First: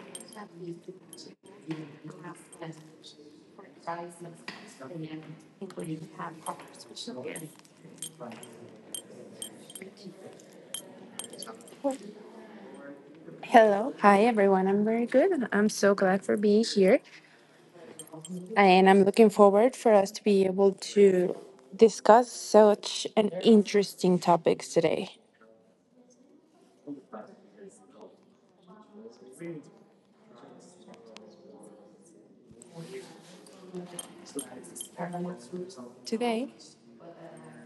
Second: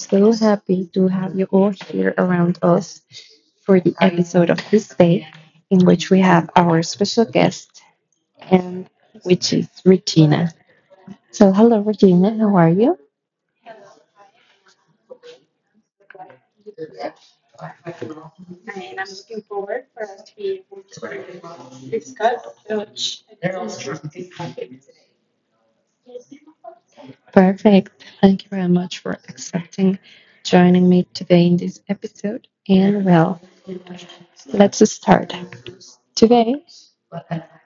so happy to have you all here around us for the episode of this day in which we have our special guest, and which is Regina. So, hello, Regina. How are you? Hello. Hi, everyone. I'm very good. I'm so glad for being here. And I'm looking forward for us to be able to discuss such an interesting topics today. Perfect. Thank you very much for accepting joining me today in this episode. And well, let's start. Today Today,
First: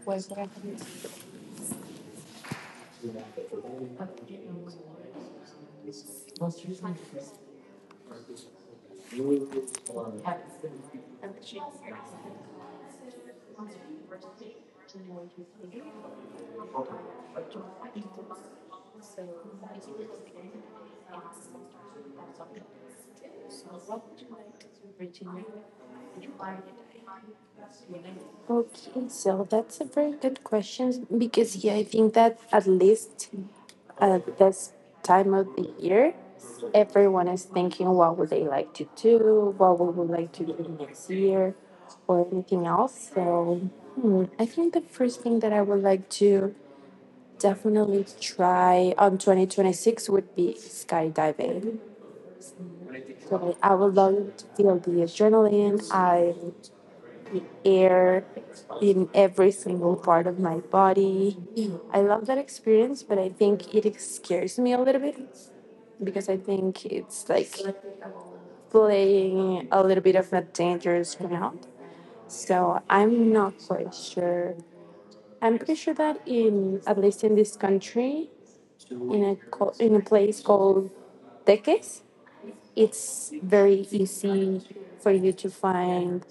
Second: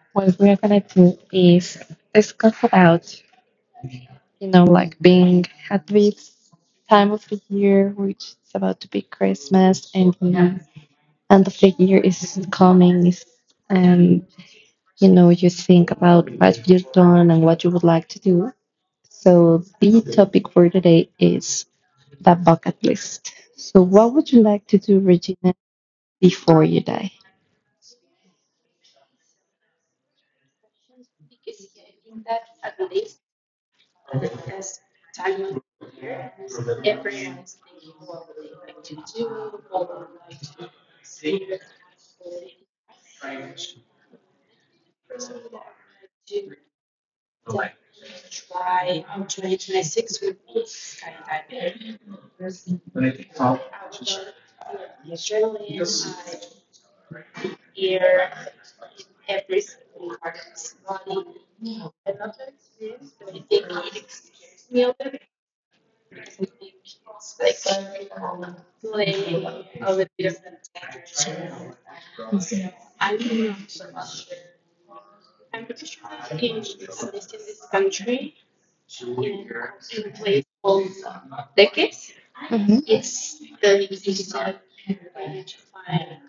was what that. we're gonna do is discuss about, like being at peace time of the year which is about to be Christmas and end of the year is coming and you think about what you've done and what you would like to do. So the topic for today is the bucket list. So what would you like to do, Regina, before you die? Okay, so that's a very good question because yeah, I think that at least at this time of the year, everyone is thinking what would they like to do, what we would like to do next year, or anything else. So I think the first thing that I would like to definitely try on 2026 would be skydiving. So I would love to feel the adrenaline, I the air in every single part of my body. I love that experience, but I think it scares me a little bit because I think it's like playing a little bit of a dangerous ground. So I'm not quite sure. I'm pretty sure that in at least in this country, in a place called Teques, Mhm. it's very easy for you to find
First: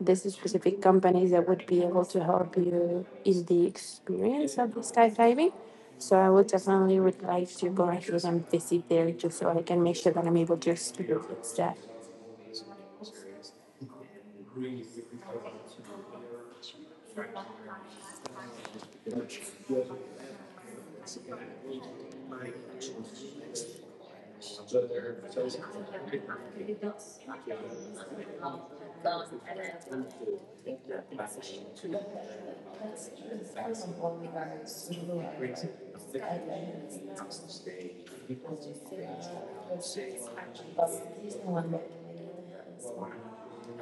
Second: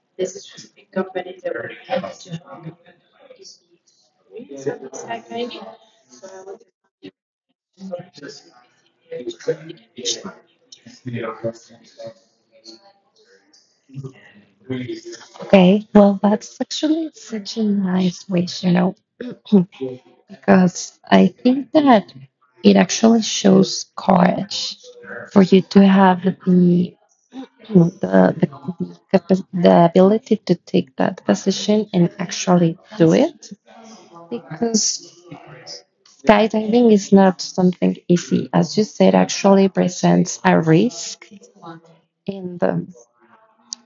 these specific companies that would be able to help you in the experience of the skydiving. So I would definitely would like to go ahead and visit there just so I can make sure that I'm able to experience that. Okay, well, that's actually such a nice wish. Because I think that it actually shows courage for you to have the the ability to take that position and actually do it because skydiving is not something easy. As you said, actually presents a risk, and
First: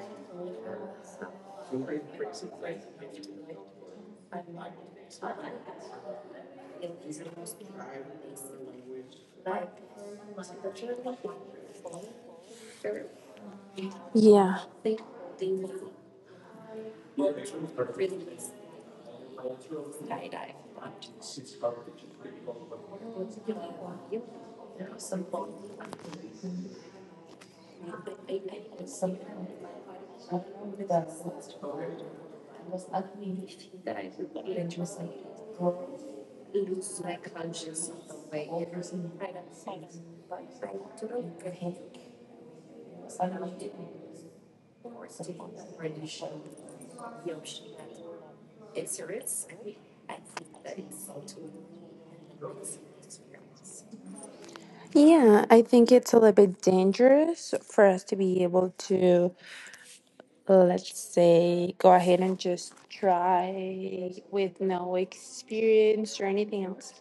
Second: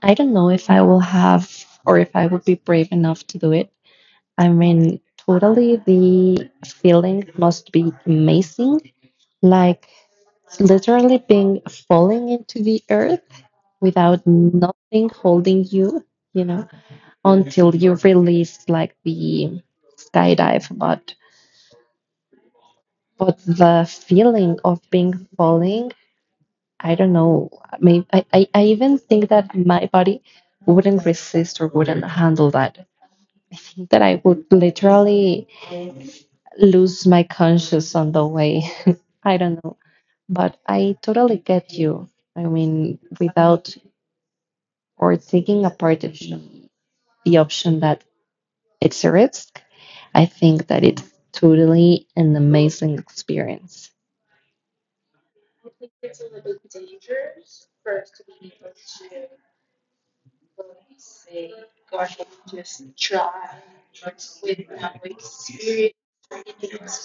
I don't know if I will have or if I would be brave enough to do it. I mean, totally, the feeling must be amazing, like literally being falling into the earth without Yeah. nothing holding you, you know, until you release like the skydive. But the feeling of being falling, I don't know. I mean, I even think that my body wouldn't resist or wouldn't handle that. I think that I would literally lose my conscious on the way. I don't know. But I totally get you. I mean, without or taking a part of the option that it's a risk, I think that it's totally an amazing experience. Yeah, I think it's a little bit dangerous for us to be able to, let's say, go ahead and just try with no experience or anything else.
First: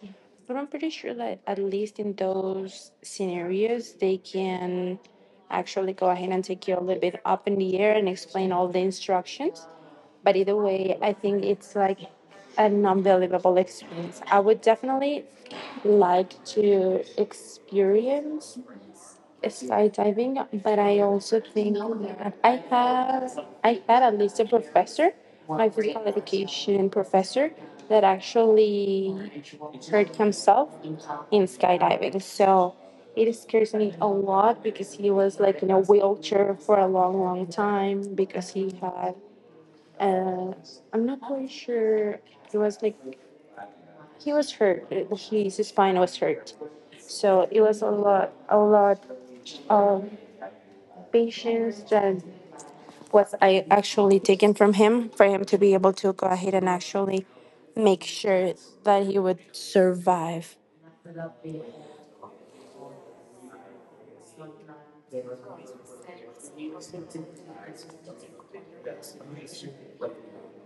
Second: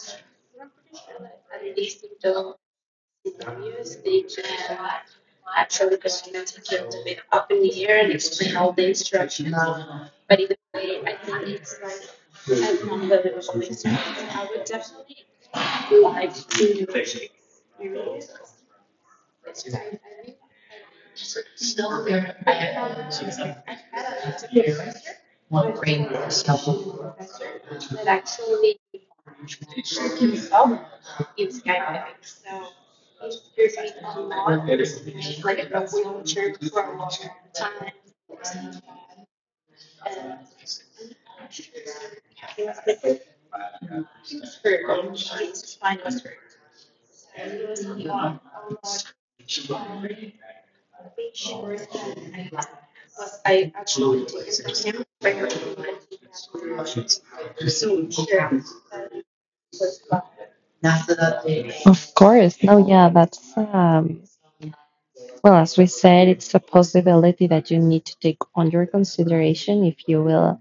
But I'm pretty sure that at least in those scenarios, they can actually go ahead and take you a little bit up in the air and explain all the instructions. But either way, I think it's like an unbelievable experience. I would definitely like to experience skydiving, but I also think I have I had at least a professor, my physical education professor, that actually hurt himself in skydiving. So it scares me a lot because he was like in a wheelchair for a long, long time because he had uh, I'm not quite sure. It was like he was hurt. His spine was hurt, so it was a lot of patience that was I actually taken from him for him to be able to go ahead and actually make sure that he would survive. Of course. No, yeah, that's, well, as we said, it's a possibility that you need to take under consideration if you will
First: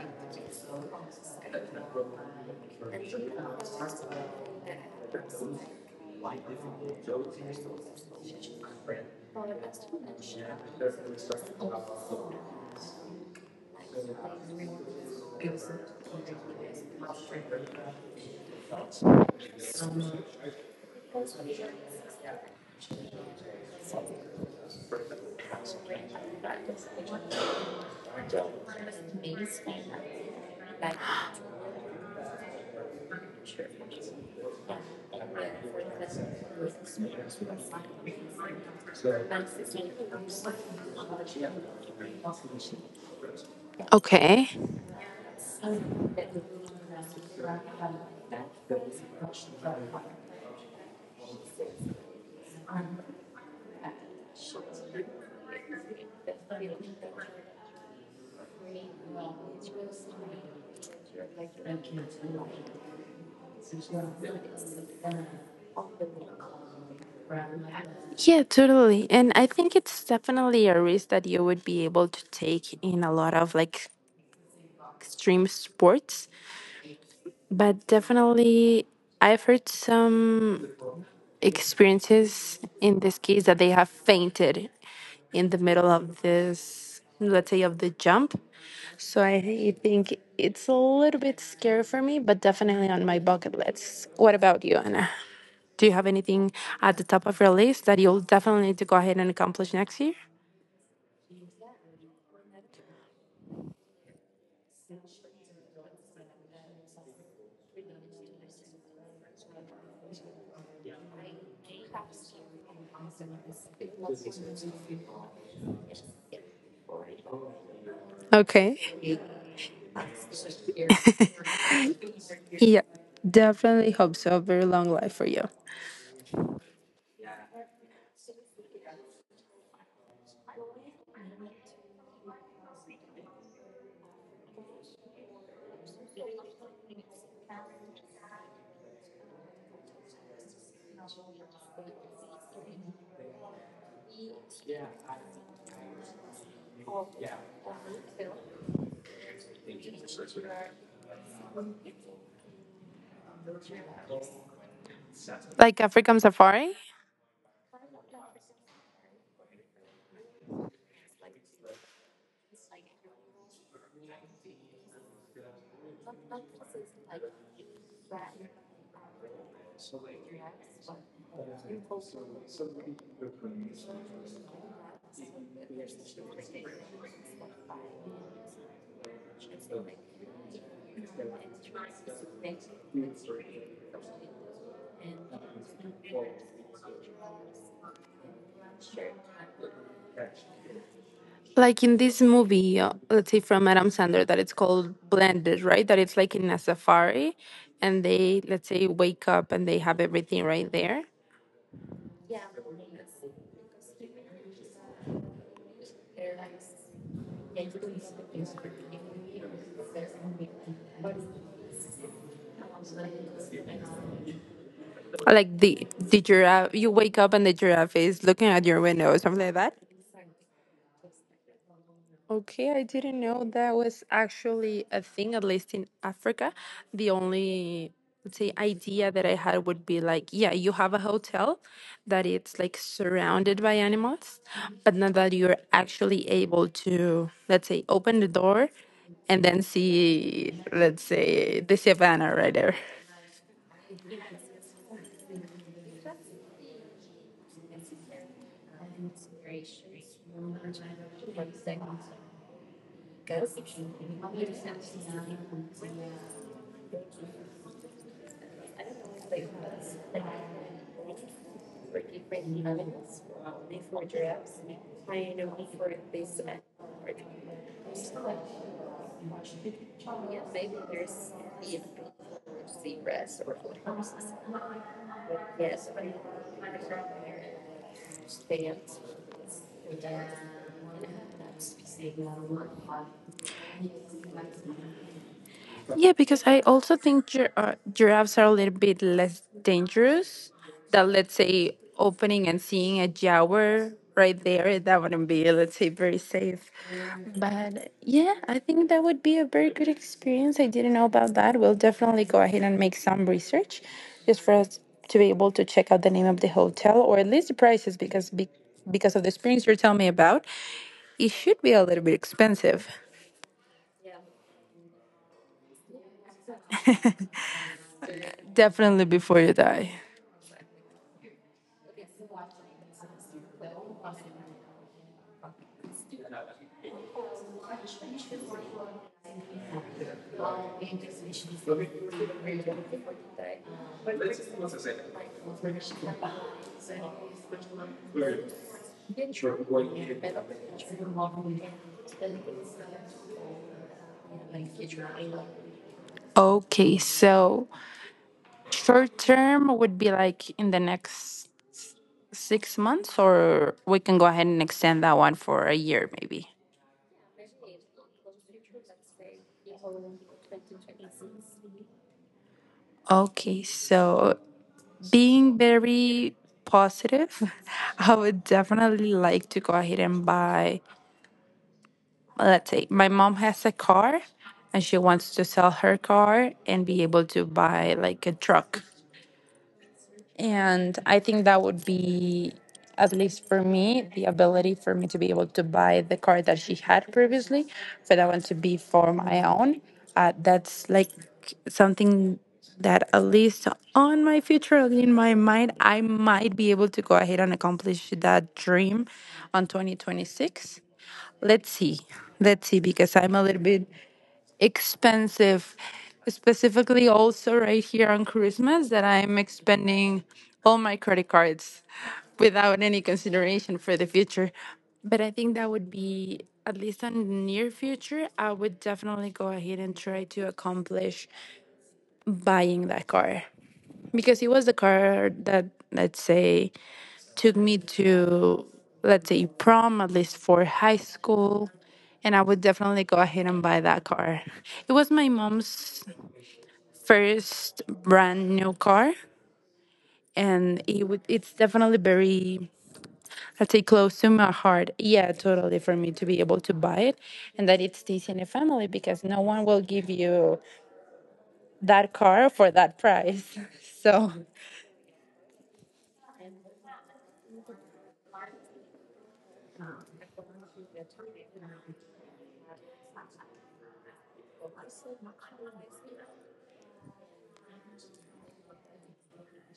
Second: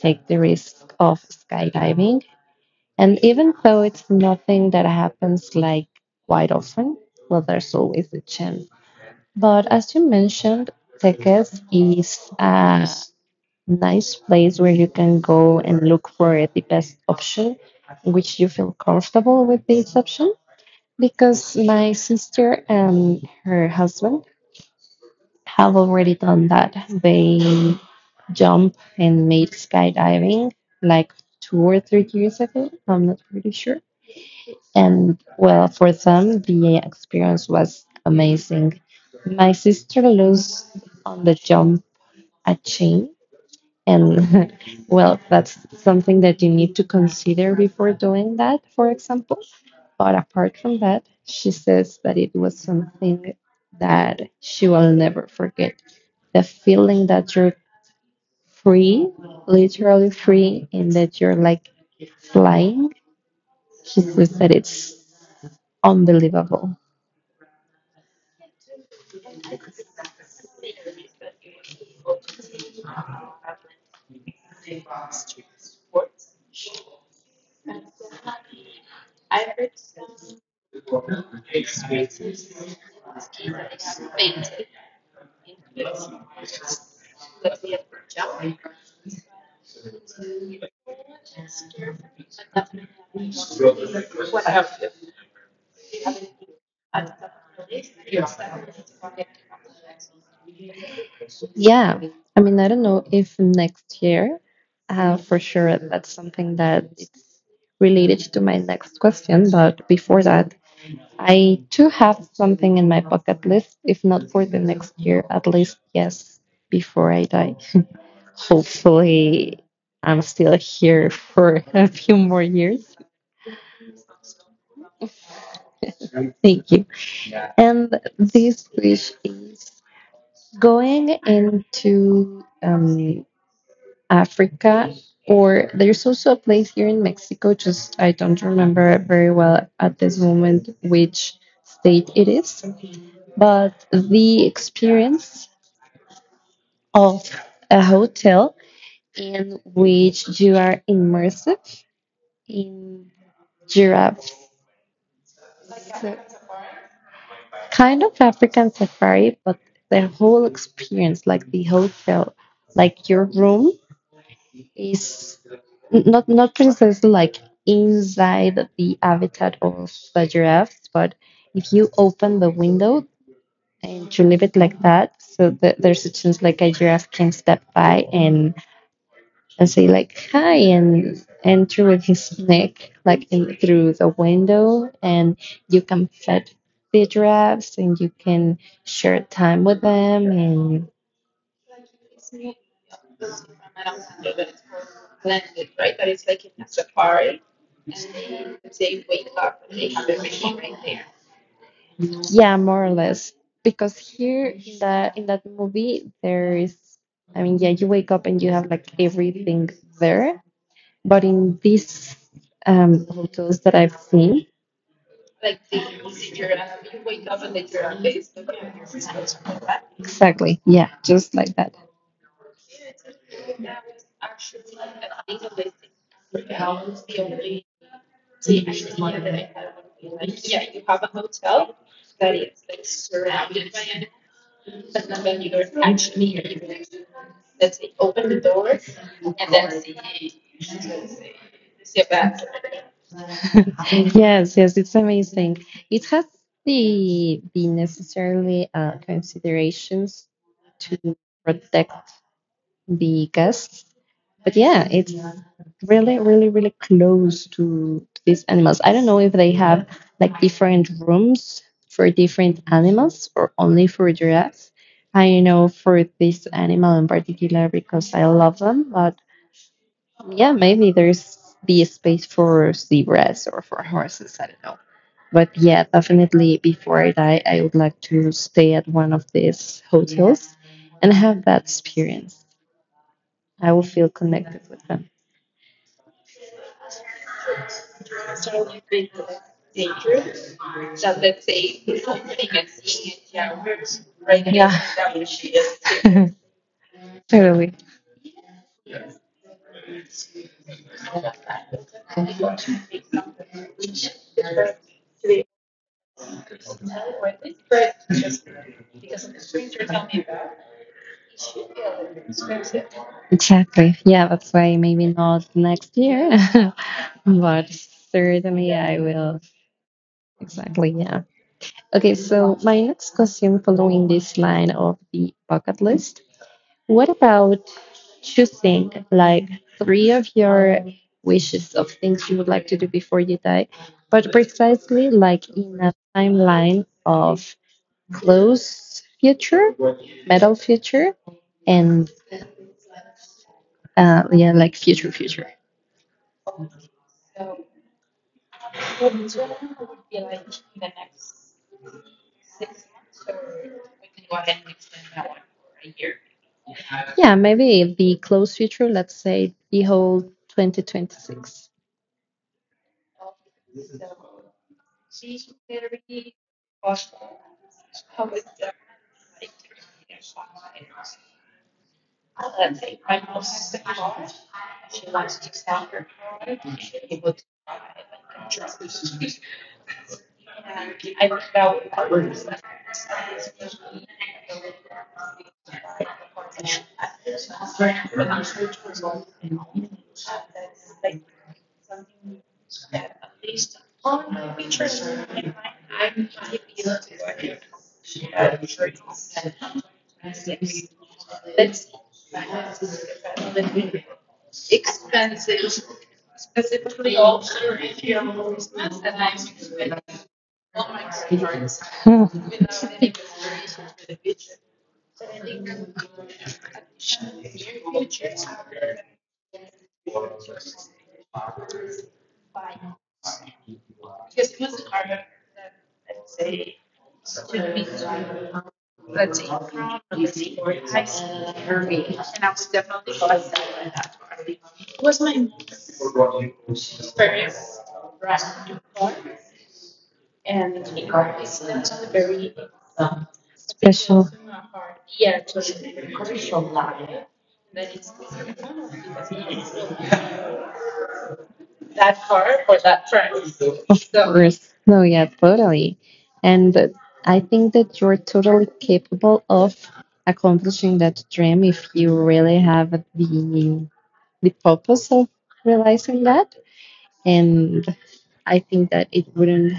take the risk of skydiving. And even though it's nothing that happens like quite often, well, there's always a chance. But as you mentioned, Teques is a nice place where you can go and look for the best option, which you feel comfortable with this option. Because my sister and her husband have already done that. They jump and made skydiving like 2 or 3 years ago. I'm not pretty sure. And well, for them, the experience was amazing. My sister lost on the jump a chain. Okay. And well, that's something that you need to consider before doing that, for example. But apart from that, she says that it was something that she will never forget. The feeling that you're free, literally free, and that you're like flying. She says that it's unbelievable. Yeah, totally. And I think it's definitely a risk that you would be able to take in a lot of like extreme sports. But definitely, I've heard some experiences in this case that they have fainted in the middle of this, let's say, of the jump. So I think it's a little bit scary for me, but definitely on my bucket list. What about you, Anna? Do you have anything at the top of your list that you'll definitely need to go ahead and accomplish next year? Yeah. I mean, I don't know if next year, for sure, that's something that related to my next question, but before that, I do have something in my bucket list, if not for the next year, at least, yes, before I die. Okay. Hopefully, I'm still here for a few more Yeah. years. Definitely hope so. Very long life for you. Thank you. And this wish is going into Africa, or there's also a place here in Mexico, just I don't remember very well at this moment which state it is, but the experience of a hotel in which you are immersive in giraffes, Like African Safari? kind of African safari, but the whole experience, like the hotel, like your room, is not precisely like inside the habitat of the giraffes, but if you open the window and you leave it like that, so that there's a chance like a giraffe can step by and say like hi and threw at his neck through the window, and you can fed the giraffes and you can share time with them and Like in this movie, let's say, from Adam Sandler, that it's called Blended, right? That it's like in a safari, and they let's say wake up and they have everything right there. yeah, more or less because here in that movie there is, I mean, yeah, you wake up and you have like everything there, but in these hotels that I've seen, Like the giraffe, you wake up and the giraffe is looking at your window or something like that. exactly, yeah, just like that. Okay, I didn't know that was actually a thing, at least in Africa. The only, let's say, idea that I had would be like, yeah, you have a hotel that it's like surrounded by animals, but not that you're actually able to, let's say, open the door and then see, let's say, the savannah right there. Yes, yes, it's amazing. It has the necessarily considerations to protect the guests. But yeah, it's really, really, really close to these animals. I don't know if they have like different rooms for different animals or only for giraffes. I know for this animal in particular because I love them, but yeah, maybe there's the space for zebras or for horses. I don't know. But yeah, definitely before I die, I would like to stay at one of these hotels and have that experience. I will feel connected with them. Yeah, because I also think giraffes are a little bit less dangerous than, let's say, opening and seeing a jaguar right Yeah. there. That wouldn't be, let's say, very safe. Totally. But yeah, I think that would be a very good experience. I didn't know about that. We'll definitely go ahead and make some research just for us to be able to check out the name of the hotel or at least the prices because of the experience you're telling me about, it should be a little bit expensive. Exactly. Yeah, that's why maybe not next year, but certainly I Definitely before will. you die. Exactly. Yeah. Okay, so my next question following this line of the bucket list. What about choosing like three of your wishes of things you would like to do before you die, but precisely like in a timeline of close future, metal future, and yeah, like future future. Okay, so short term would be like in the next 6 months, or we can go ahead and extend that one for a year maybe. Yeah, maybe the close future, let's say the whole 2026. Okay, so being very positive, I would definitely like to go ahead and buy, let's say, my mom has a car and she wants to sell her car and be able to buy like a truck. And I think that would be, at least for me, the ability for me to be able to buy the car that she had previously, for that one to be for my own. That's like something that, at least on my future, in my mind, I might be able to go ahead and accomplish that dream on 2026. Let's see. Let's see, because I'm a little bit expensive, specifically also right here on Christmas, that I'm expending all my credit cards without any consideration for the future. But I think that would be, at least on the near future, I would definitely go ahead and try to accomplish buying that car because it was the car that let's say took me to let's say prom at least for high school, and I would definitely go ahead and buy that car. It was my mom's first brand new car, and it's definitely very, I'd say, Special. close to my heart. Yeah, totally, for me to be able to buy it and that it stays in the family because no one will give you that car for that price, Of so. course. No, yeah, totally. And I think that you're totally capable of accomplishing that dream if you really have the purpose of realizing that. And I think that it wouldn't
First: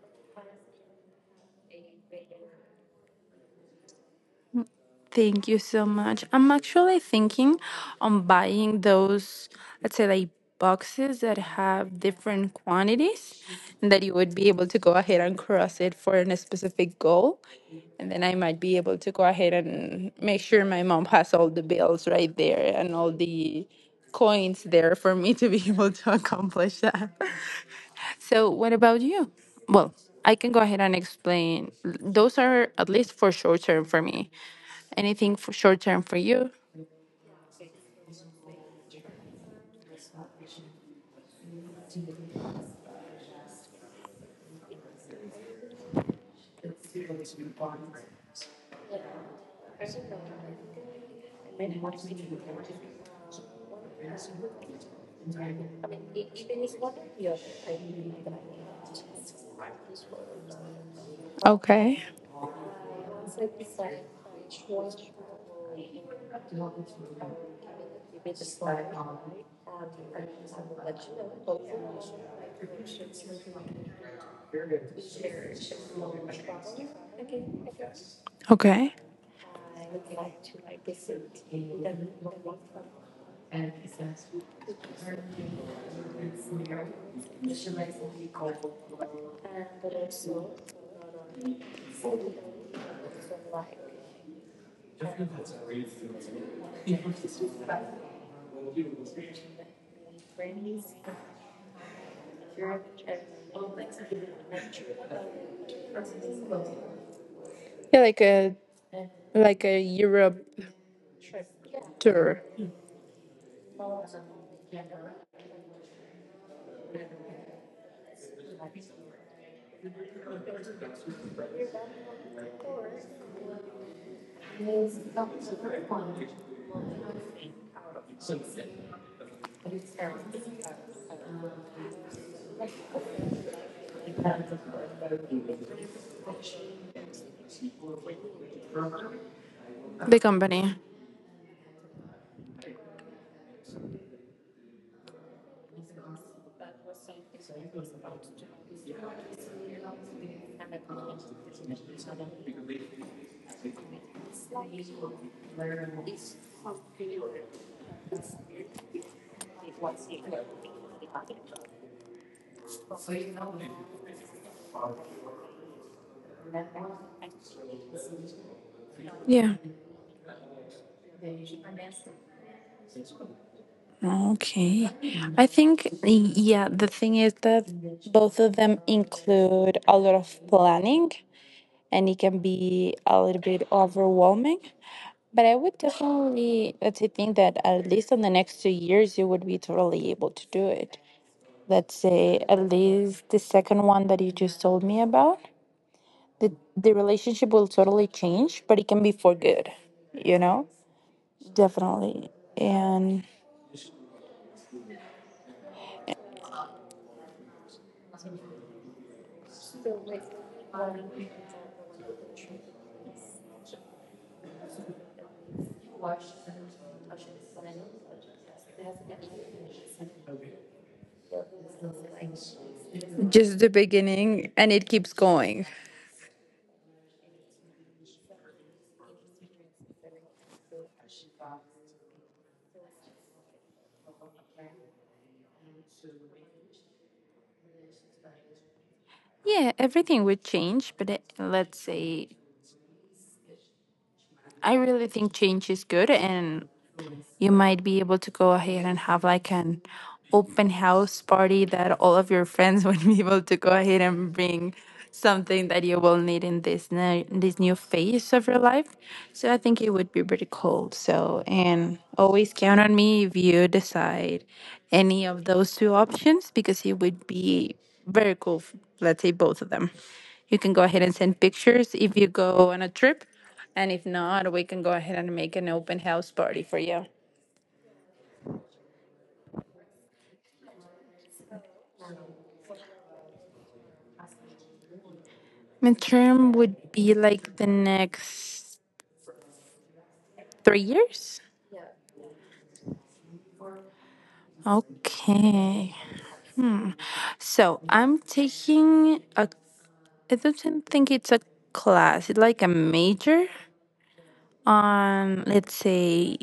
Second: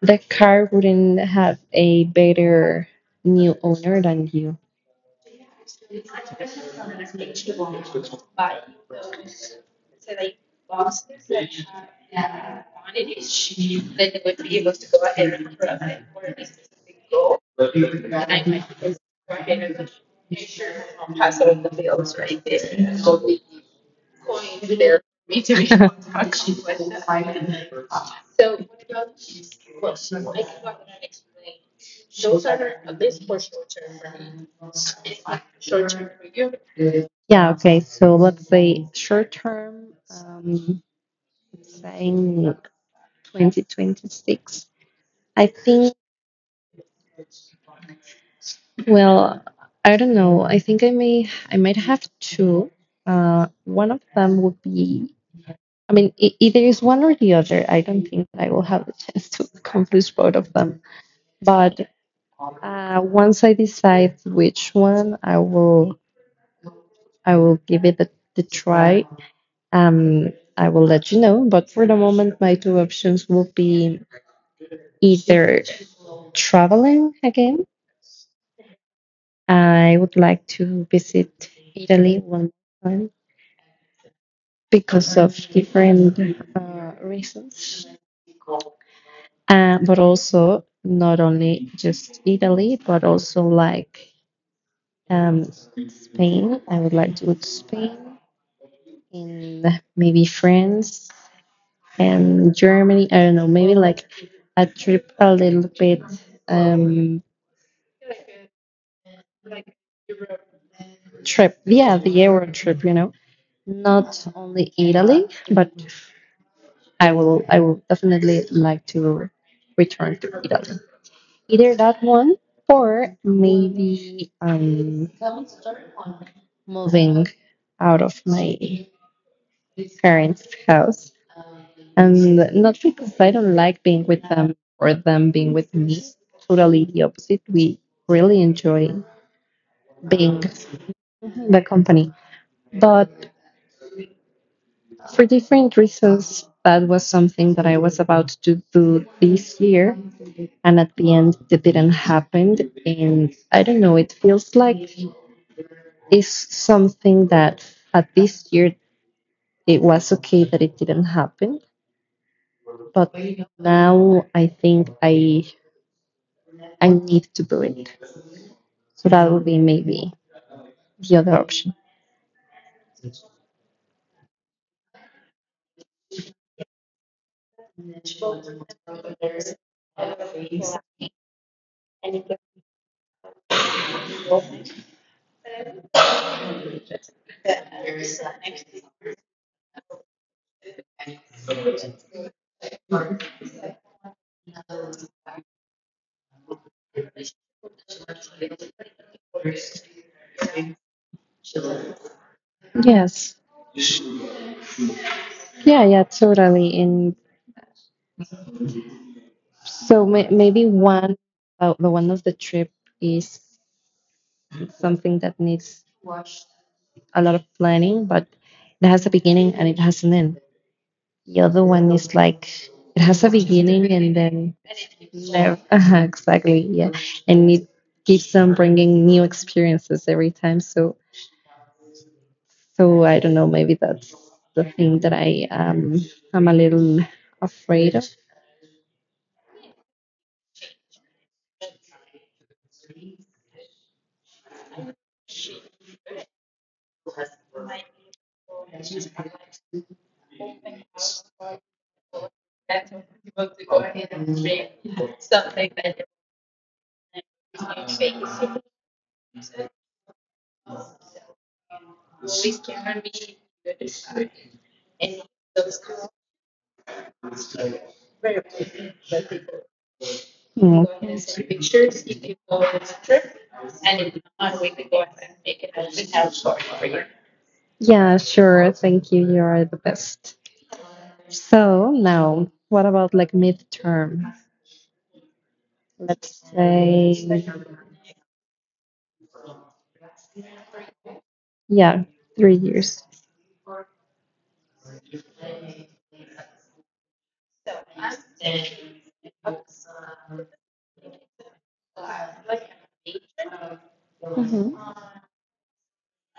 the car wouldn't have a better new owner than you. Thank you so much. I'm actually thinking on buying those, let's say, like boxes that have different quantities and that you would be able to go ahead and cross it for a specific goal. And then I might be able to go ahead and make sure my mom has all the bills right there and all the coins there for me to be able to accomplish that. So, what about you? Well, I can go ahead and explain. Those are at least for short term for me. Anything for short term for you? Yeah, okay. So let's say short term, um, saying 2026. I think. Well, I don't know. I think I might have two. One of them would be. I mean, either is one or the other. I don't think that I will have the chance to accomplish both of them. But Okay. Once I decide which one, I will give the try. I will let you know. But for the moment, my two options will be either traveling again. Okay. I would like to visit Italy one more time because of different reasons, but also not only just Italy, but also like um, Spain. I would like to go to Spain and maybe France and Germany. I don't know, maybe like a trip a little bit um Yeah, like a Europe trip, yeah, the tour. euro trip, you know, not only Italy, but I will definitely like to return to Italy. Either that one or maybe moving out of my parents' house. And not because I don't like being with them or them being with me. Totally the opposite. We really enjoy The being company. the company. But for different reasons that was something that I was about to do this year and at the end it didn't happen, and I don't know, it feels like it's something that at this year it was okay that it didn't happen, but now I think I need to do it, so that will Yeah. be maybe the other option. Okay. I think, yeah, the thing is that both of them include a lot of planning, and it can be a little bit overwhelming. But I would definitely let's say think that at least in the next 2 years you would be totally able to do it. Let's say at least the second one that you just told me about, the relationship will totally change, but it can be for good, you know? Definitely. And Yes, yeah, yeah, totally. And so maybe one, the one of the trip is something that needs a lot of planning, but it has a beginning and it has an end. The other one is like it has a just the beginning and beginning then and it keeps never, going. Exactly, yeah, and it keeps on bringing new experiences every time. So so I don't know. Maybe that's the thing that I I'm a little afraid of. Yeah, everything would change, but let's say I really think change is good and you might be able to go ahead and have like an open house party that all of your friends would be able to go ahead and bring something that you will need in this new phase of your life. So I think it would be pretty cool. So and always count on me if you decide any of those two options because it would be very cool. Let's say both of them. You can go Mm. ahead and send pictures if you go on a trip. And if not, we can go ahead and make an open house party for you. Yeah, sure. Thank you. You are the best. So now, what about like midterm? Let's Midterm would be say like the next 3 years. yeah, 3 years. Okay. So I don't think it's a class, it's like a major Mm-hmm. on, let's say,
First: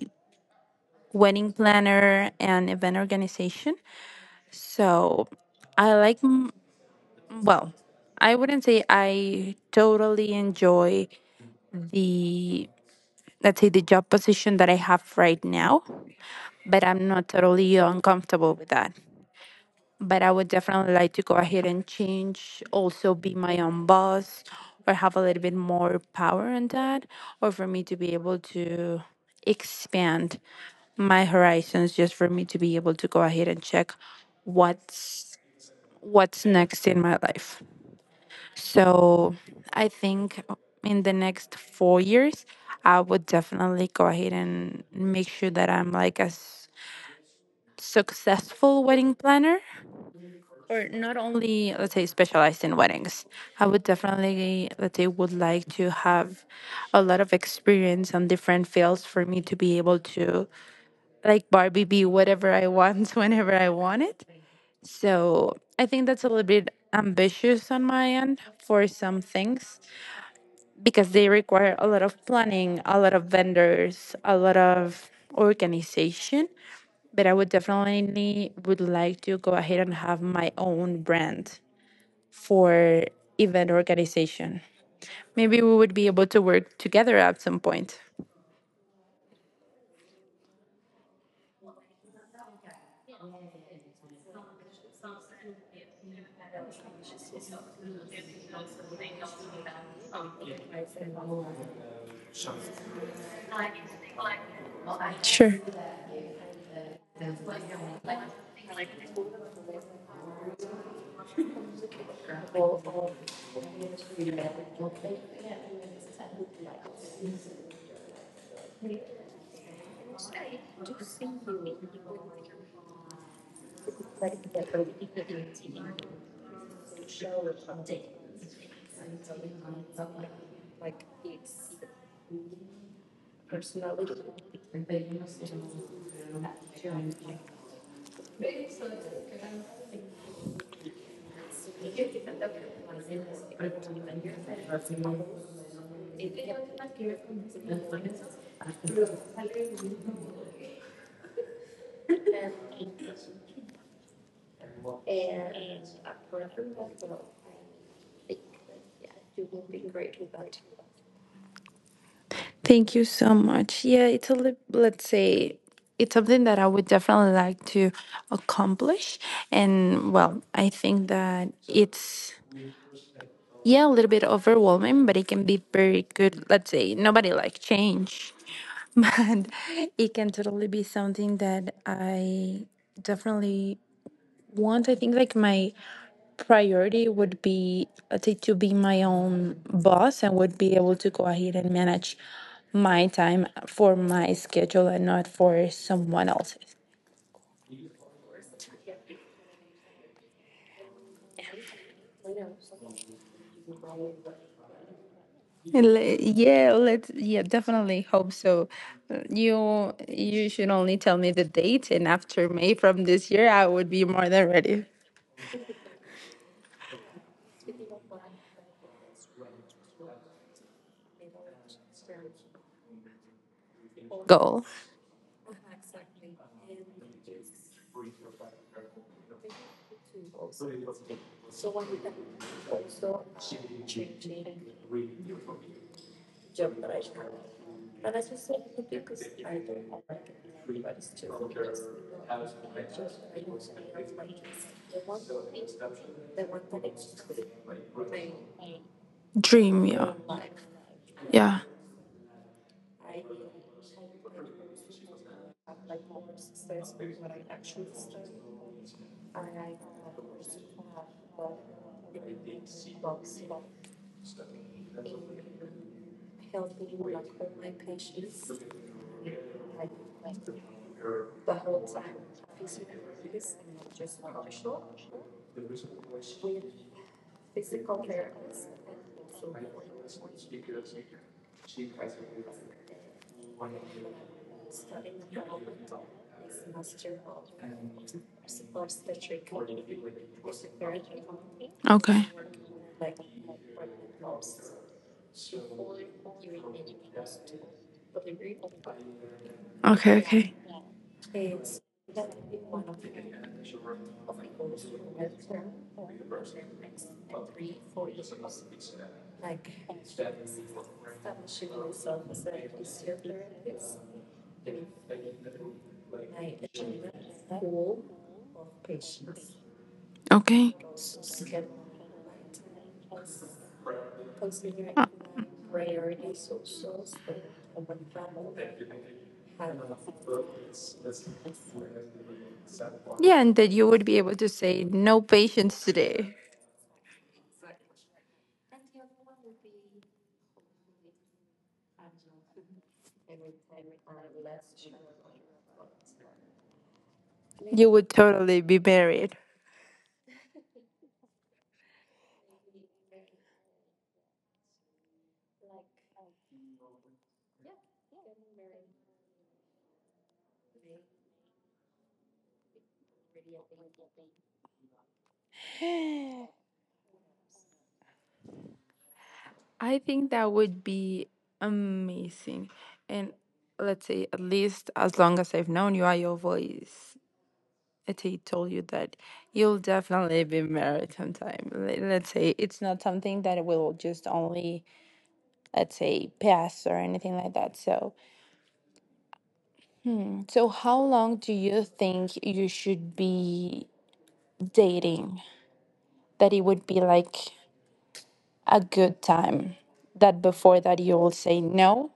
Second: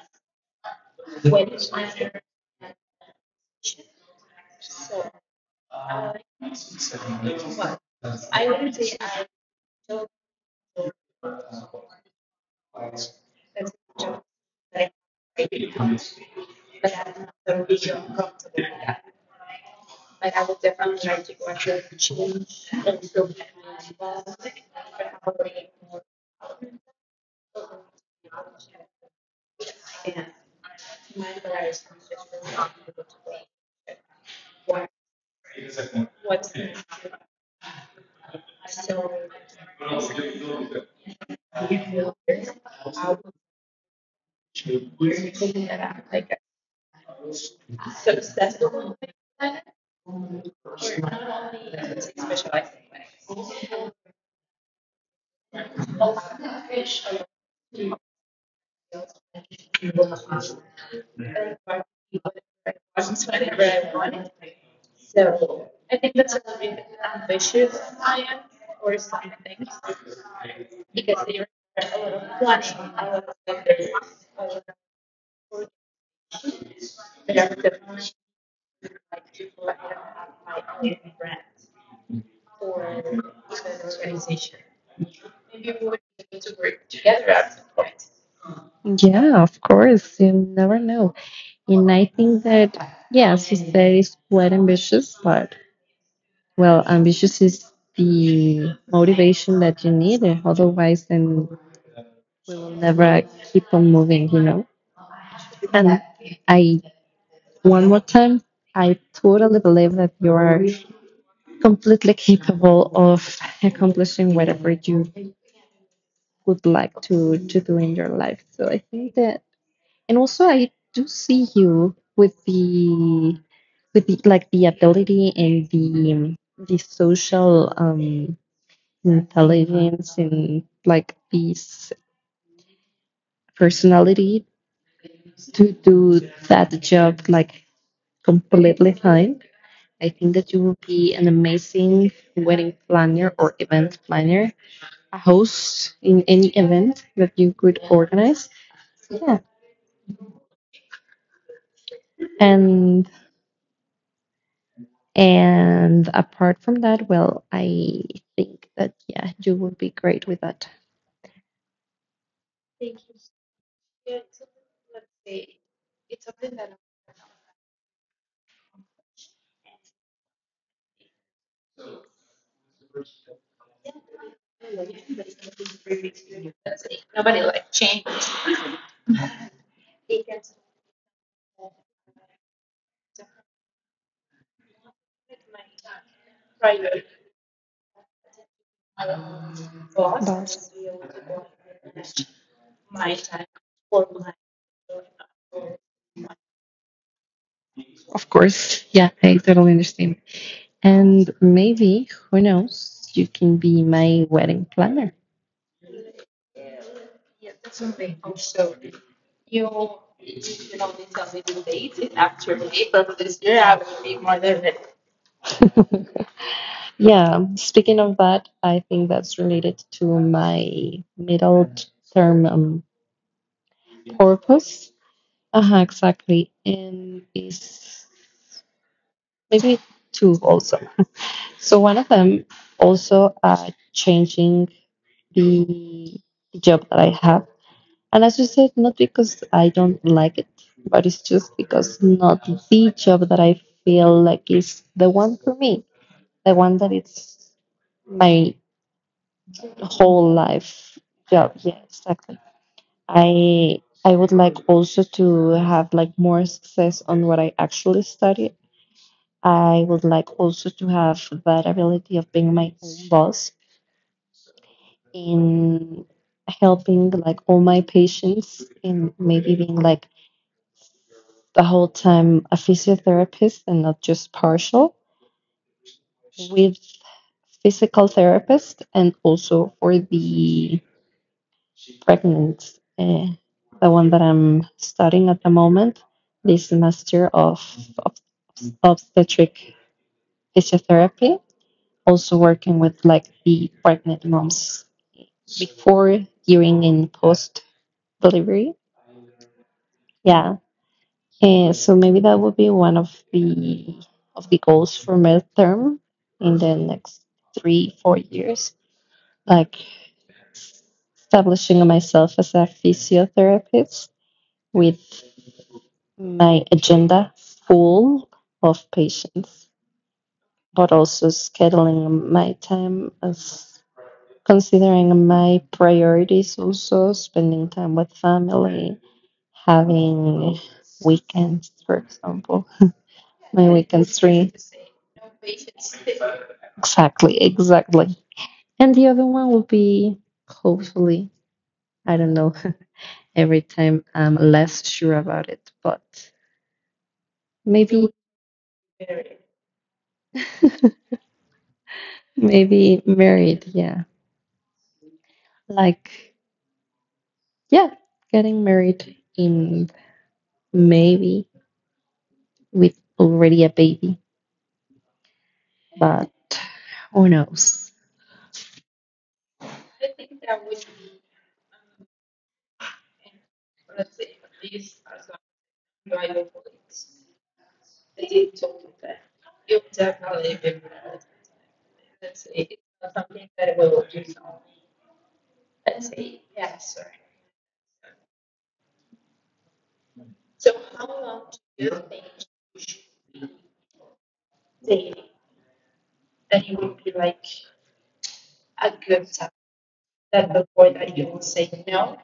wedding planner and event organization. So I like, well, I wouldn't say I totally enjoy the, let's say, the job position that I have right now, but I'm not totally uncomfortable with that. But I would definitely like to go ahead and change, also be my own boss or have a little bit more power on that, or for me to be able to expand my horizons just for me to be able to go ahead and check what's what's next in my life. So I think in the next 4 years I would definitely go ahead and make sure that I'm like successful wedding planner, or not only let's say specialized in weddings. I would definitely let's say would like to have a lot of experience on different fields for me to be able to like Barbie, be whatever I want whenever I want it. So I think that's a little bit ambitious on my end for some things because they require a lot of planning, a lot of vendors, a lot of organization. But I would definitely would like to go ahead and have my own brand for event organization. Maybe we would be able to work together at some point. Yeah, of course. You never know. And I think that, yes, you said it's quite ambitious, but well, ambitious is the motivation that you need. And otherwise, then you'll never keep on moving, you know? Sure. And I, one more time, I totally believe that you are completely capable of accomplishing whatever you would like to do in your life. So I think that, and also I do see you with like the ability and the social intelligence and like this personality to do that job like completely fine. I think that you will be an amazing wedding planner or event planner, a host in any event that you could organize. Yeah, and and apart from that, well, I think that yeah, you will be great with that. Thank you so much. Yeah, it's a let's say it's something that I would definitely like to accomplish, and well, I think that it's yeah a little bit overwhelming, but it can be very good. Let's say nobody like change, but it can totally be something that I definitely want. I think like my priority would be to be my own boss and would Boss. be able to go ahead and manage my time for my schedule and not for someone else's. Of course. Yeah, I totally understand. And maybe, who knows, you can be my wedding planner. Yeah, yeah, definitely hope so. You should only tell me the date, and after May from this year, I would be more than ready. Yeah, speaking of that, I think that's related to my middle term Goal, purpose. Uh-huh, exactly. And is maybe two also. So one of them also changing the the job that I have. And as you said, not because I don't like it, but it's just because not the job that I feel like is the one for me, the one that it's my dream, yeah, whole life job. yeah. Yeah, exactly. I I would like also to have like more success on what I actually study. I would like also to have that ability of being my own boss in helping like all my patients in maybe being like the whole time a physiotherapist and not just partial with physical therapist and also for the pregnant uh, the one that I'm studying at the moment this semester of obstetric physiotherapy, Okay, also working with like the pregnant moms before, during and post delivery, okay, yeah. okay, And so maybe that would be one of the goals for my term in the next three, 4 years, like establishing myself as a physiotherapist with my agenda full of patients, okay. but also scheduling my time as Uh, considering my priorities, also spending time with family, having weekends for example, yeah, and my that you would weekends be able free. to say, no patience today. Exactly, exactly. And the other one will be, hopefully, I don't know, every time I'm less sure about it, but You maybe, would totally be married. maybe married, yeah. Like, yeah, getting married in maybe with already a baby, but who knows? I think that would be amazing. And let's say, at least as long as I've known you, I always Ati told you that you'll definitely be married sometime. Let's say it's not something that will just only, let's say, pass or anything like that. So. So, how long do you think you should be dating that it would be like a good time? That before that you will say no,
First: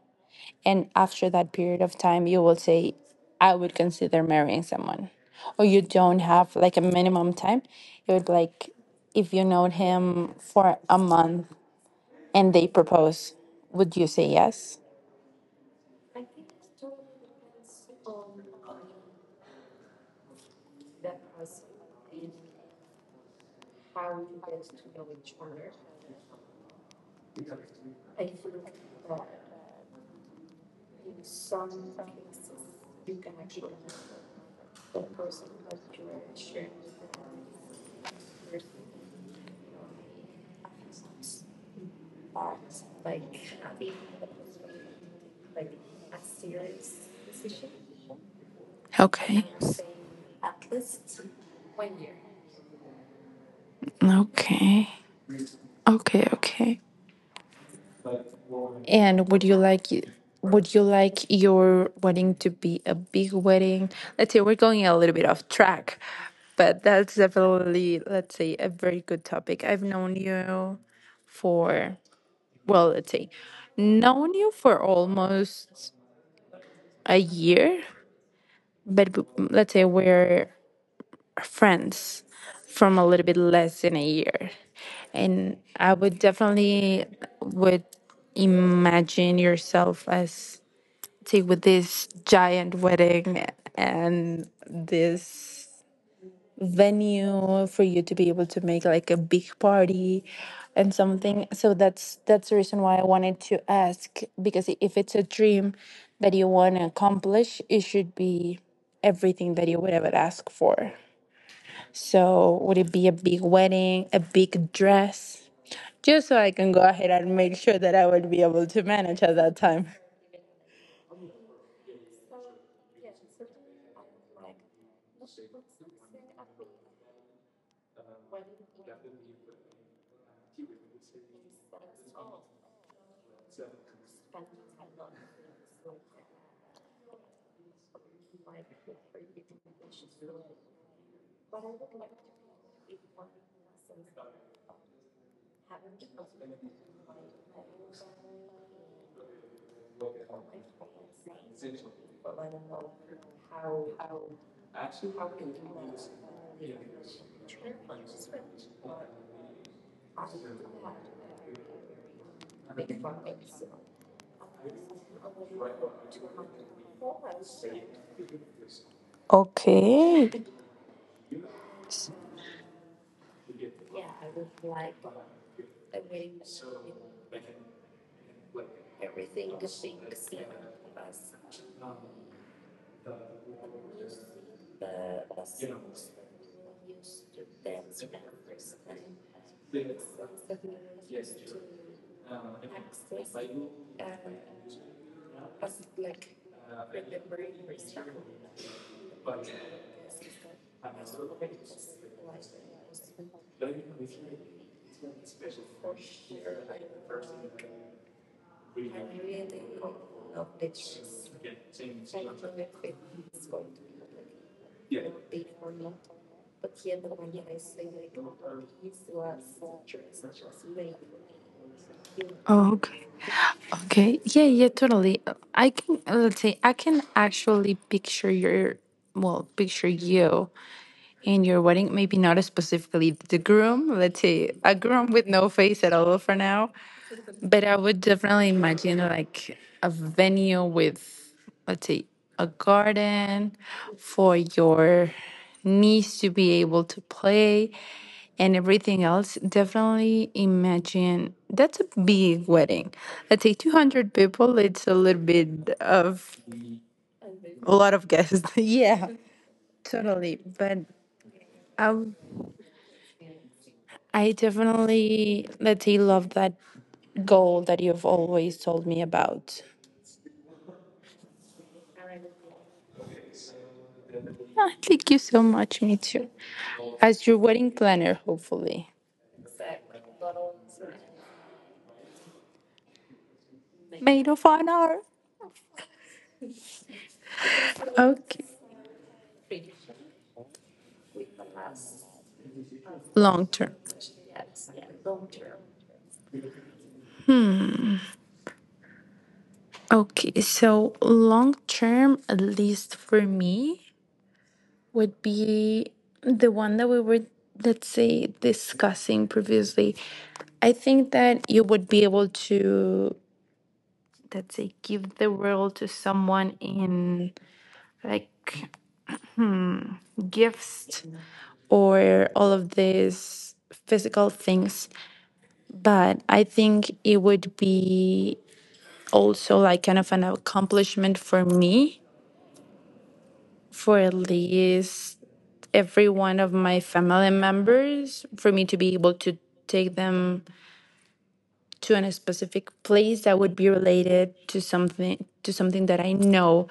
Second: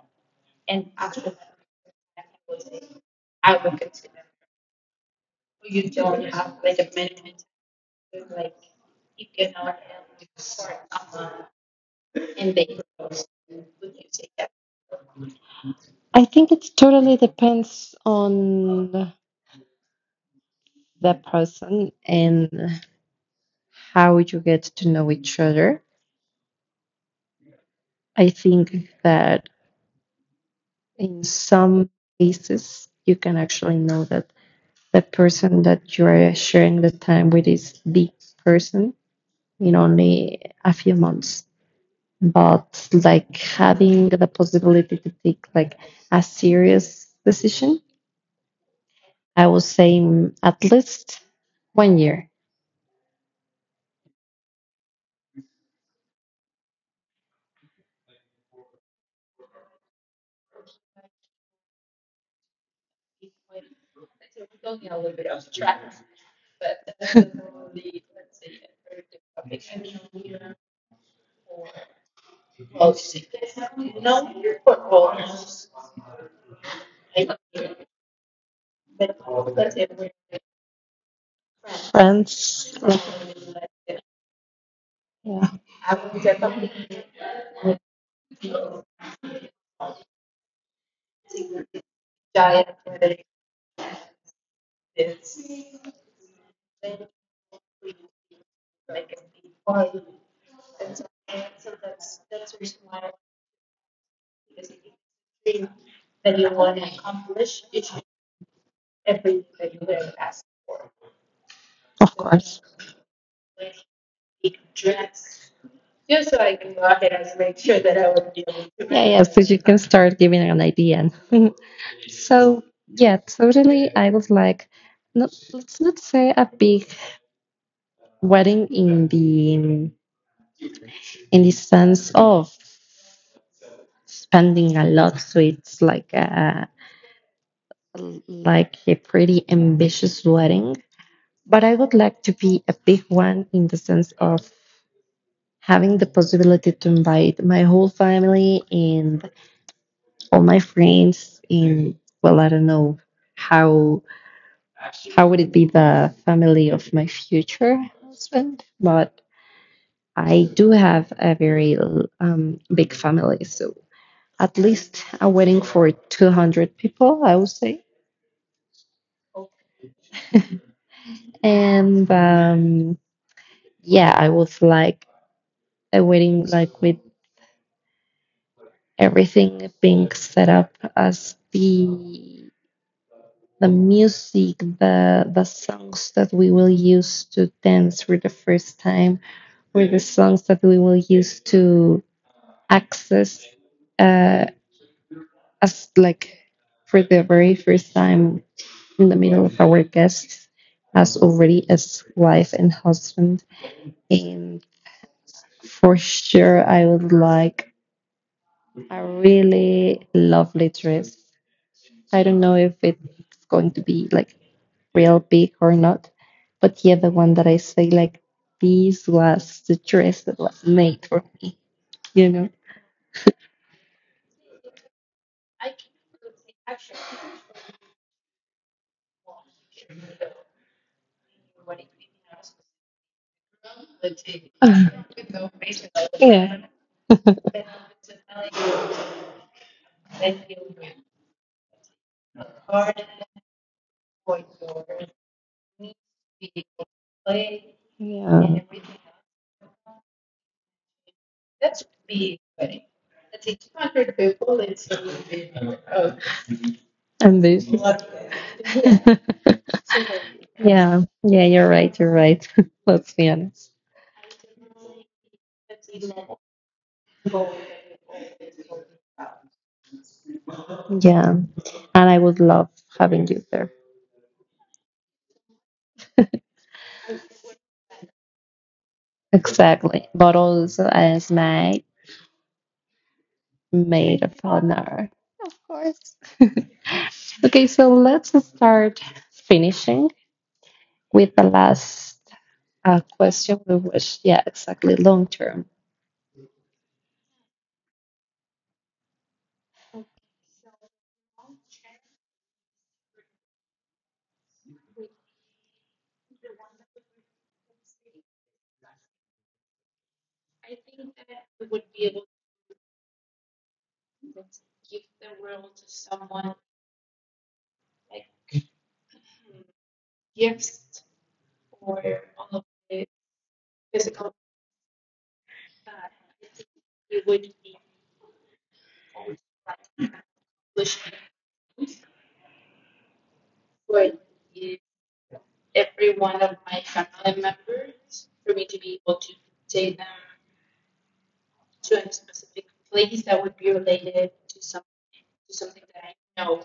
and after that period of time, you will say, I would consider marrying someone. Or you don't have like a minimum time. It would be like, if you know him for a month and they propose, would you say yes? I think it totally depends on the person and how you get to know each other. I think that in some cases you can actually know that the person that you're sharing the time with is the person in only a few months, but like having the possibility to take like a serious decision, Okay. I would say mm, at least 1 year. Okay. Okay. Okay. And would you like your wedding to be a big wedding? Let's say we're going a little bit off track, but that's definitely, let's say, a very good topic. I've known you for, well, let's say, known you for almost a year, but let's say we're friends Friends from like, a little bit less than a year. yeah, And I would definitely would imagine yourself as see with this giant wedding and this venue for you to be able to make like a big party and something, so that's the reason why I wanted to ask, because if it's a dream that you want to accomplish, it should be everything that you would ever ask for. of So course. would it be a big wedding, a big dress, just so I can go ahead and make sure that I would be able to Yeah, manage yeah, at so that you can time? start giving an idea. So, yeah, totally. I was like, not, let's not say a big wedding in the sense of spending a lot. So it's like a pretty ambitious wedding, but I would like to be a big one in the sense of having the possibility to invite my whole family and all my friends and, well, I don't know how how would it be the family of my future husband, but I do have a very big family. So at least a wedding for 200 people, I would say. Okay, And yeah, I would like a wedding like with everything being set up as the music, the songs that we will use to dance for the first time, were the songs that we will use to access uh, as like for the very first time in the middle of our guests as already as wife and husband. And for sure I would like a really lovely dress. I don't know if it's going to be like real big or not. But yeah, the one that I say like this was the dress that was made for me, you know. okay. Okay. Yeah, yeah, totally. I can, let's say, I can actually picture your, well, picture you in your wedding, maybe not specifically the groom, let's say a groom with no face at all for Yeah, now, but I would definitely imagine like a venue with, let's say, a garden for your niece to be able to play and yeah, everything else. Definitely imagine that's a big wedding. Let's say 200 people, it's a little bit of and this. a lot of guests. Yeah, totally. But. Yeah, yeah, you're right. I'll. You're right. Let's be honest. I definitely, let's say, love that goal that you've always told me about. Yeah, and I would love having you there. Ah, thank you so much. Me too. As your wedding planner, hopefully. Exactly, but also as my maid Maid of of honor. honor. Of course. Okay, so let's Okay. start finishing with the last a Long question term. we wish, yeah, exactly, long term. Okay, so long term, at least for me, would be the one that we were, let's say, discussing previously. I think that you would be able to, let's say, give the world to someone in like gifts or all of these physical things. But I think it would be also like kind of an accomplishment for me, for at least every one of my family members, for me to be able to take them to a specific place that would be related to something that I know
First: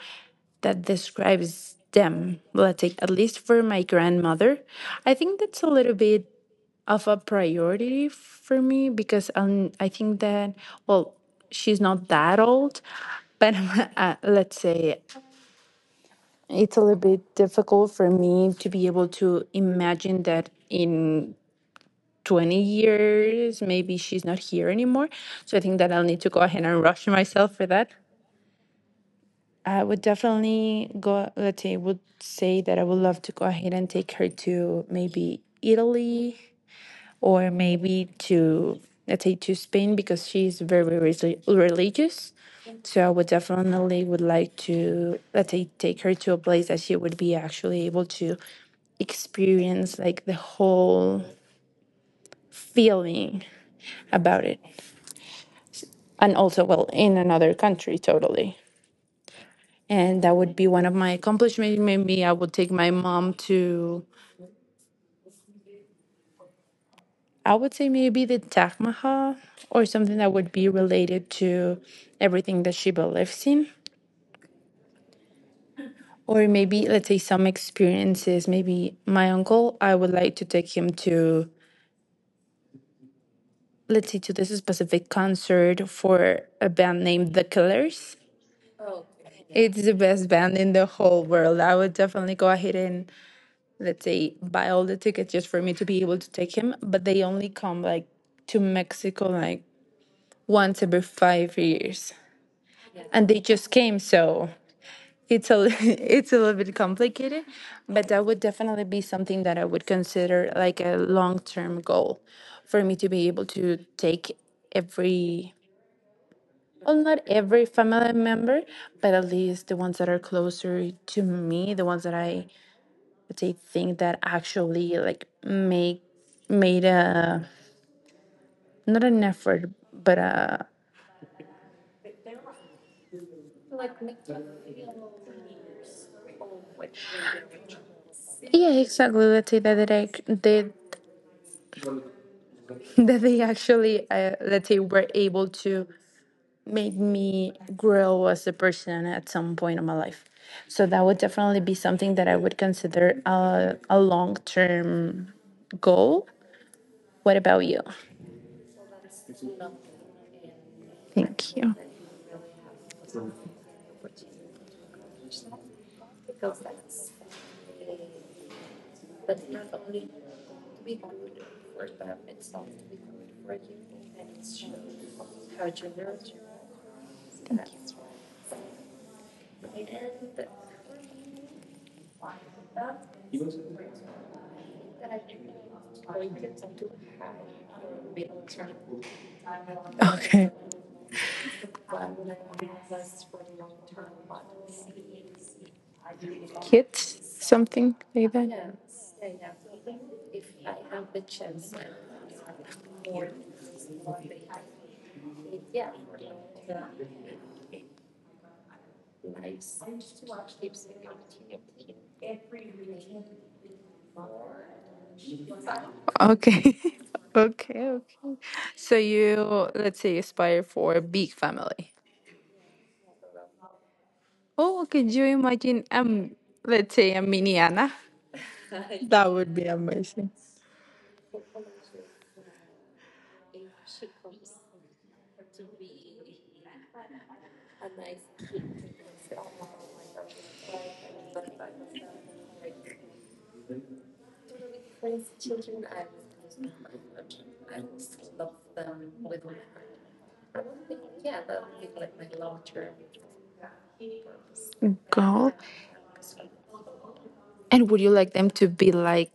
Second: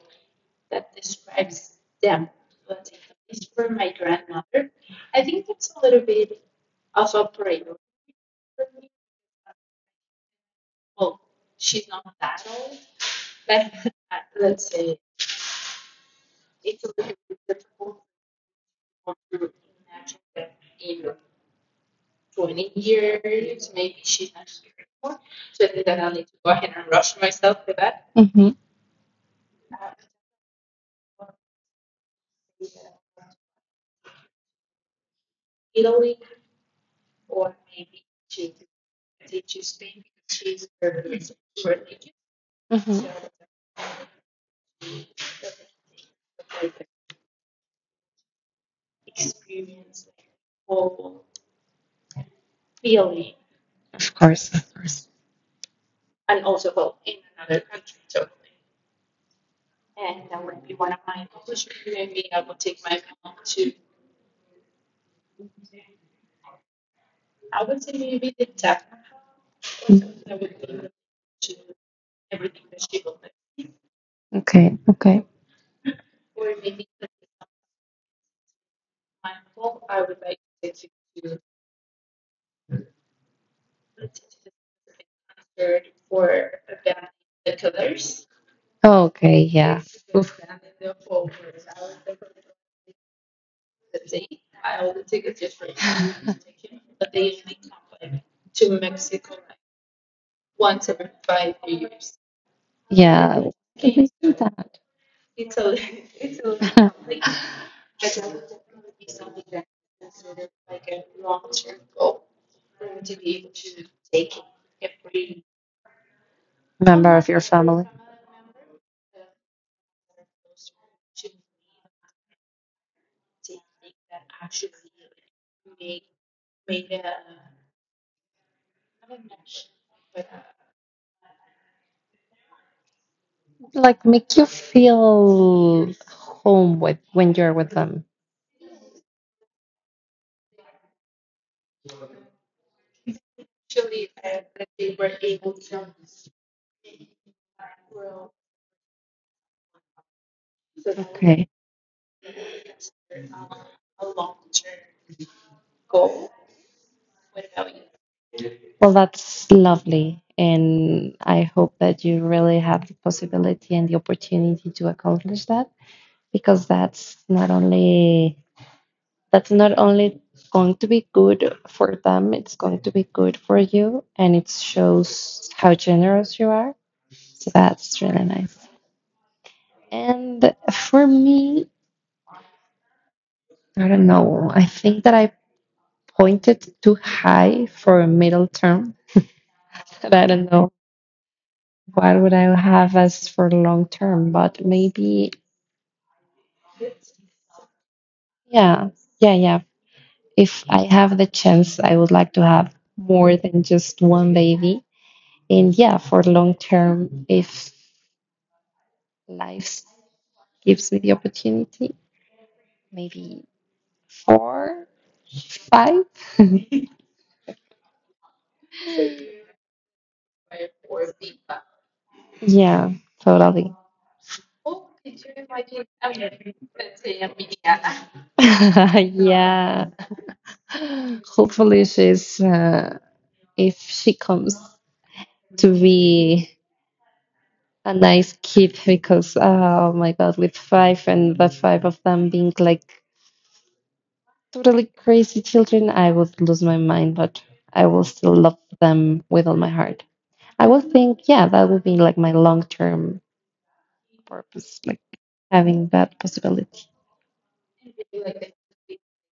that describes them. Let's take at least for my grandmother. I think that's a little bit of a priority for me because I think that, well, she's not that old, but let's say it's a little bit difficult for me to be able to imagine that in 20 years, maybe she's not here anymore. So I think that I'll need to go ahead and rush myself for that. Mm-hmm. I would definitely go, let's say, would say that I would love to go ahead and take her to maybe Italy or maybe to, let's say, to Spain, because she's very religious. So I would Mm-hmm. definitely would like to, let's say, take her to a place that she would be actually able to experience like the whole feeling Of about course. it, and also, well, in another country totally. And that would be one of my accomplishments. Maybe I would take my mom to, I would say maybe the Taj Mahal, or something that would be related to everything that she believes in. Okay. Okay. Or maybe, let's say, some experiences. Maybe my uncle, I would like to take him to, let's say, to this specific concert for a band named The Killers. Oh, okay, yeah. It's the best Oof. band in the whole world. I would definitely go ahead and, let's say, buy all the tickets just for me to be able to take him. But they only come like to Mexico like once every 5 years. And they Yeah. just Can came, we do so that? it's a it's a little bit complicated, but that would definitely be something that I would consider like a long-term goal for me to be able to take every, well, Member not of your every family. family member, but at least the ones that are closer to me, the ones that I would say think that actually like make made a not an effort but Like make you feel home with when you're with them. yeah exactly. Let's say that they they that they actually let's say were able to made me grow as a person at some point in my life. So that would Okay. definitely be something that I would consider a long term goal. What about you? Well, that's lovely. And I Thank hope you. that you really have the possibility and the opportunity to accomplish that, because that's not only going to be good for them, it's going to be good for you and it shows how generous you are. So that's really nice. And for me, I don't know. I think that I pointed too high for a middle term. But I don't Okay. know what would I have as for long term, but maybe Kids, something like that? yeah, yeah. If I have the chance, I would like to have more than just one baby. And yeah, for long term, if life gives me the opportunity, maybe four, five. Okay. Okay. Okay. So you, let's say, aspire for a big family. Yeah, totally. Oh, could you imagine? Let's say a mini Anna. That would be Yeah. amazing. Hopefully she's if she comes to be a nice kid, because oh my god, with five and the five of them being like totally crazy children, I would lose my mind, but I will still love them with all my heart. I would think, yeah, that would be like my long term purpose, like Girl, having that possibility. and would you like them to be like,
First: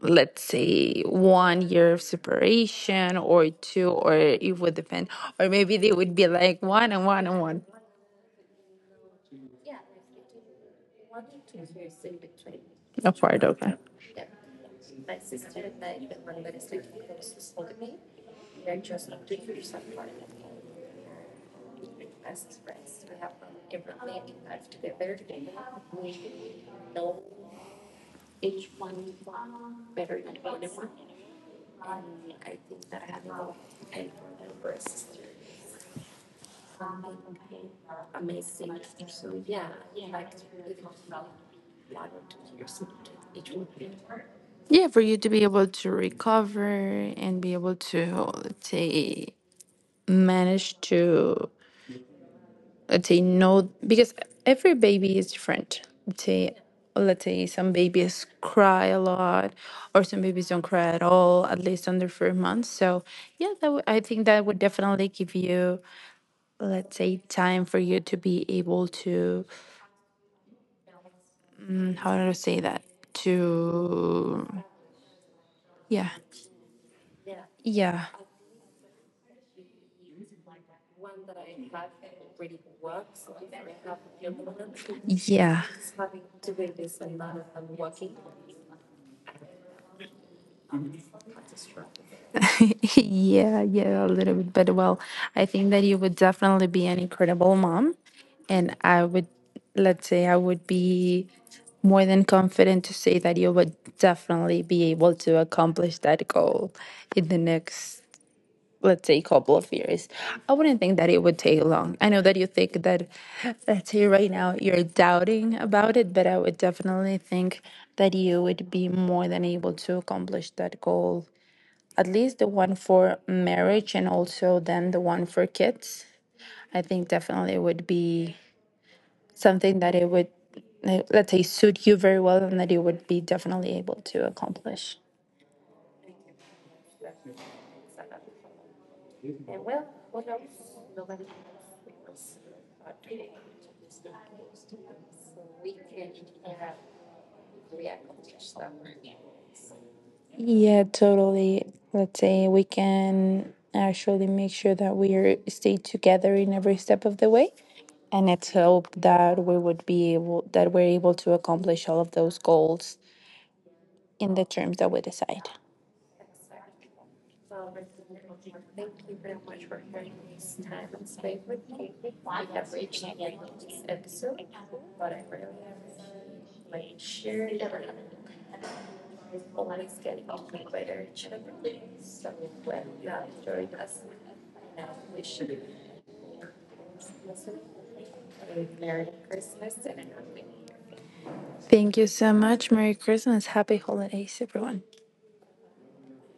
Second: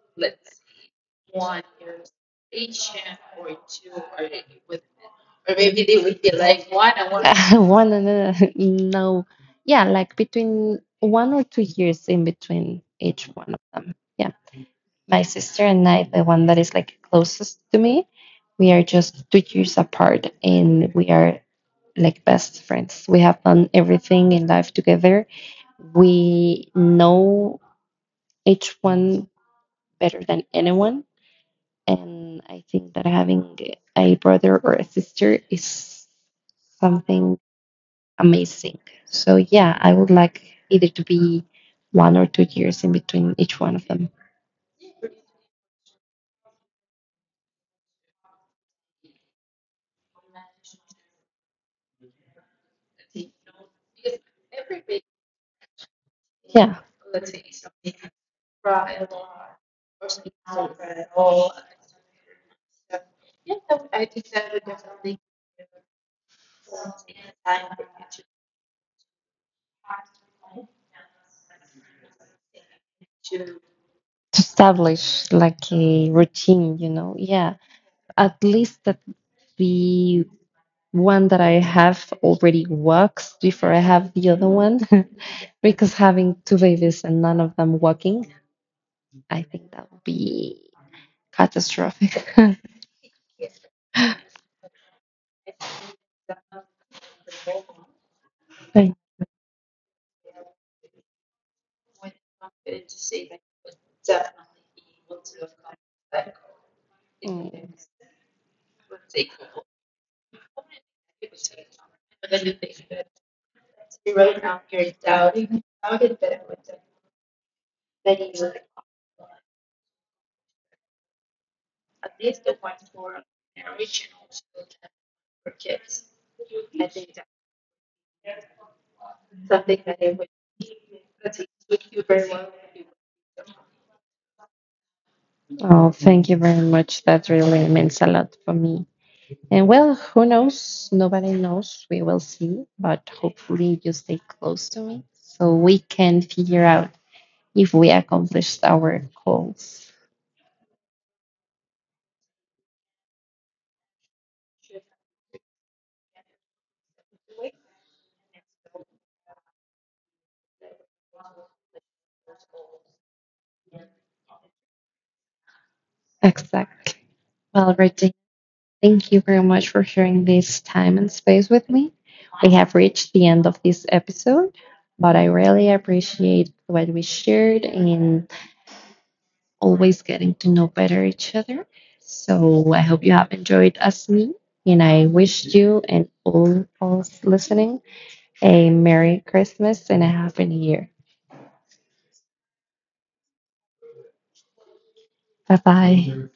let's say, 1 year of separation or two, or it would depend, or maybe they would be like one One. and one and one One and another, no, yeah, like between 1 or 2 years in between each apart. one of Okay. them. Yeah. My sister and I, the one that is like closest to me, we are just 2 years apart and we are like best friends. We have done everything in life together. We know each one better than anyone. And I think that having a brother or a sister is something amazing. So, yeah, I would like either to be 1 or 2 years in between each one of them. Yeah, for you to be able to recover and be able to, let's say, manage to. Let's say no, because every baby is different, let's say, Yeah. let's say some babies cry a lot or some babies don't cry at all at least under 4 months. So yeah, that would, I think that would definitely give you, let's say, time for you to be able to, how do I say that, To to establish like yeah, a routine, you know. Yeah, yeah. at least that the one that I have already works before I have the other one, Yeah. because having It's two babies and none of them working, I think that would be catastrophic. yeah, yeah, a little bit. But well, I think that you would definitely be an incredible mom. And Thank- I would, let's say, I would be more than confident to say that you would definitely be able to accomplish that goal in the Mm. next, let's say, a couple of years. I wouldn't think that it would take long. I know that you think that, let's say, right now you're doubting about it, but I would definitely think that you would be more than able to accomplish that goal. At least the one for marriage and also then the one for kids, I think definitely would be something that it would like, let's say, suit you very well, and that you would be definitely able to accomplish. Oh, thank you very much. That really means a lot for me. And well, who knows? Nobody knows. We will see. But hopefully, you stay close to me so we can figure out if we accomplished our goals. Yeah, totally. Let's say we can actually make sure that we are stay together in every step of the way. And it's hope that we would be able that we're able to accomplish all of those goals in the terms that we decide. Exactly. Well, Regina, thank you very much for sharing this time and space with me. We have reached the end of this episode, but I really appreciate what we shared and always getting to know better each other. So I hope you have enjoyed us me, and I wish you and all us listening a Merry Christmas and a Happy New Year. Thank you so much. Merry Christmas. Happy holidays, everyone. Bye bye.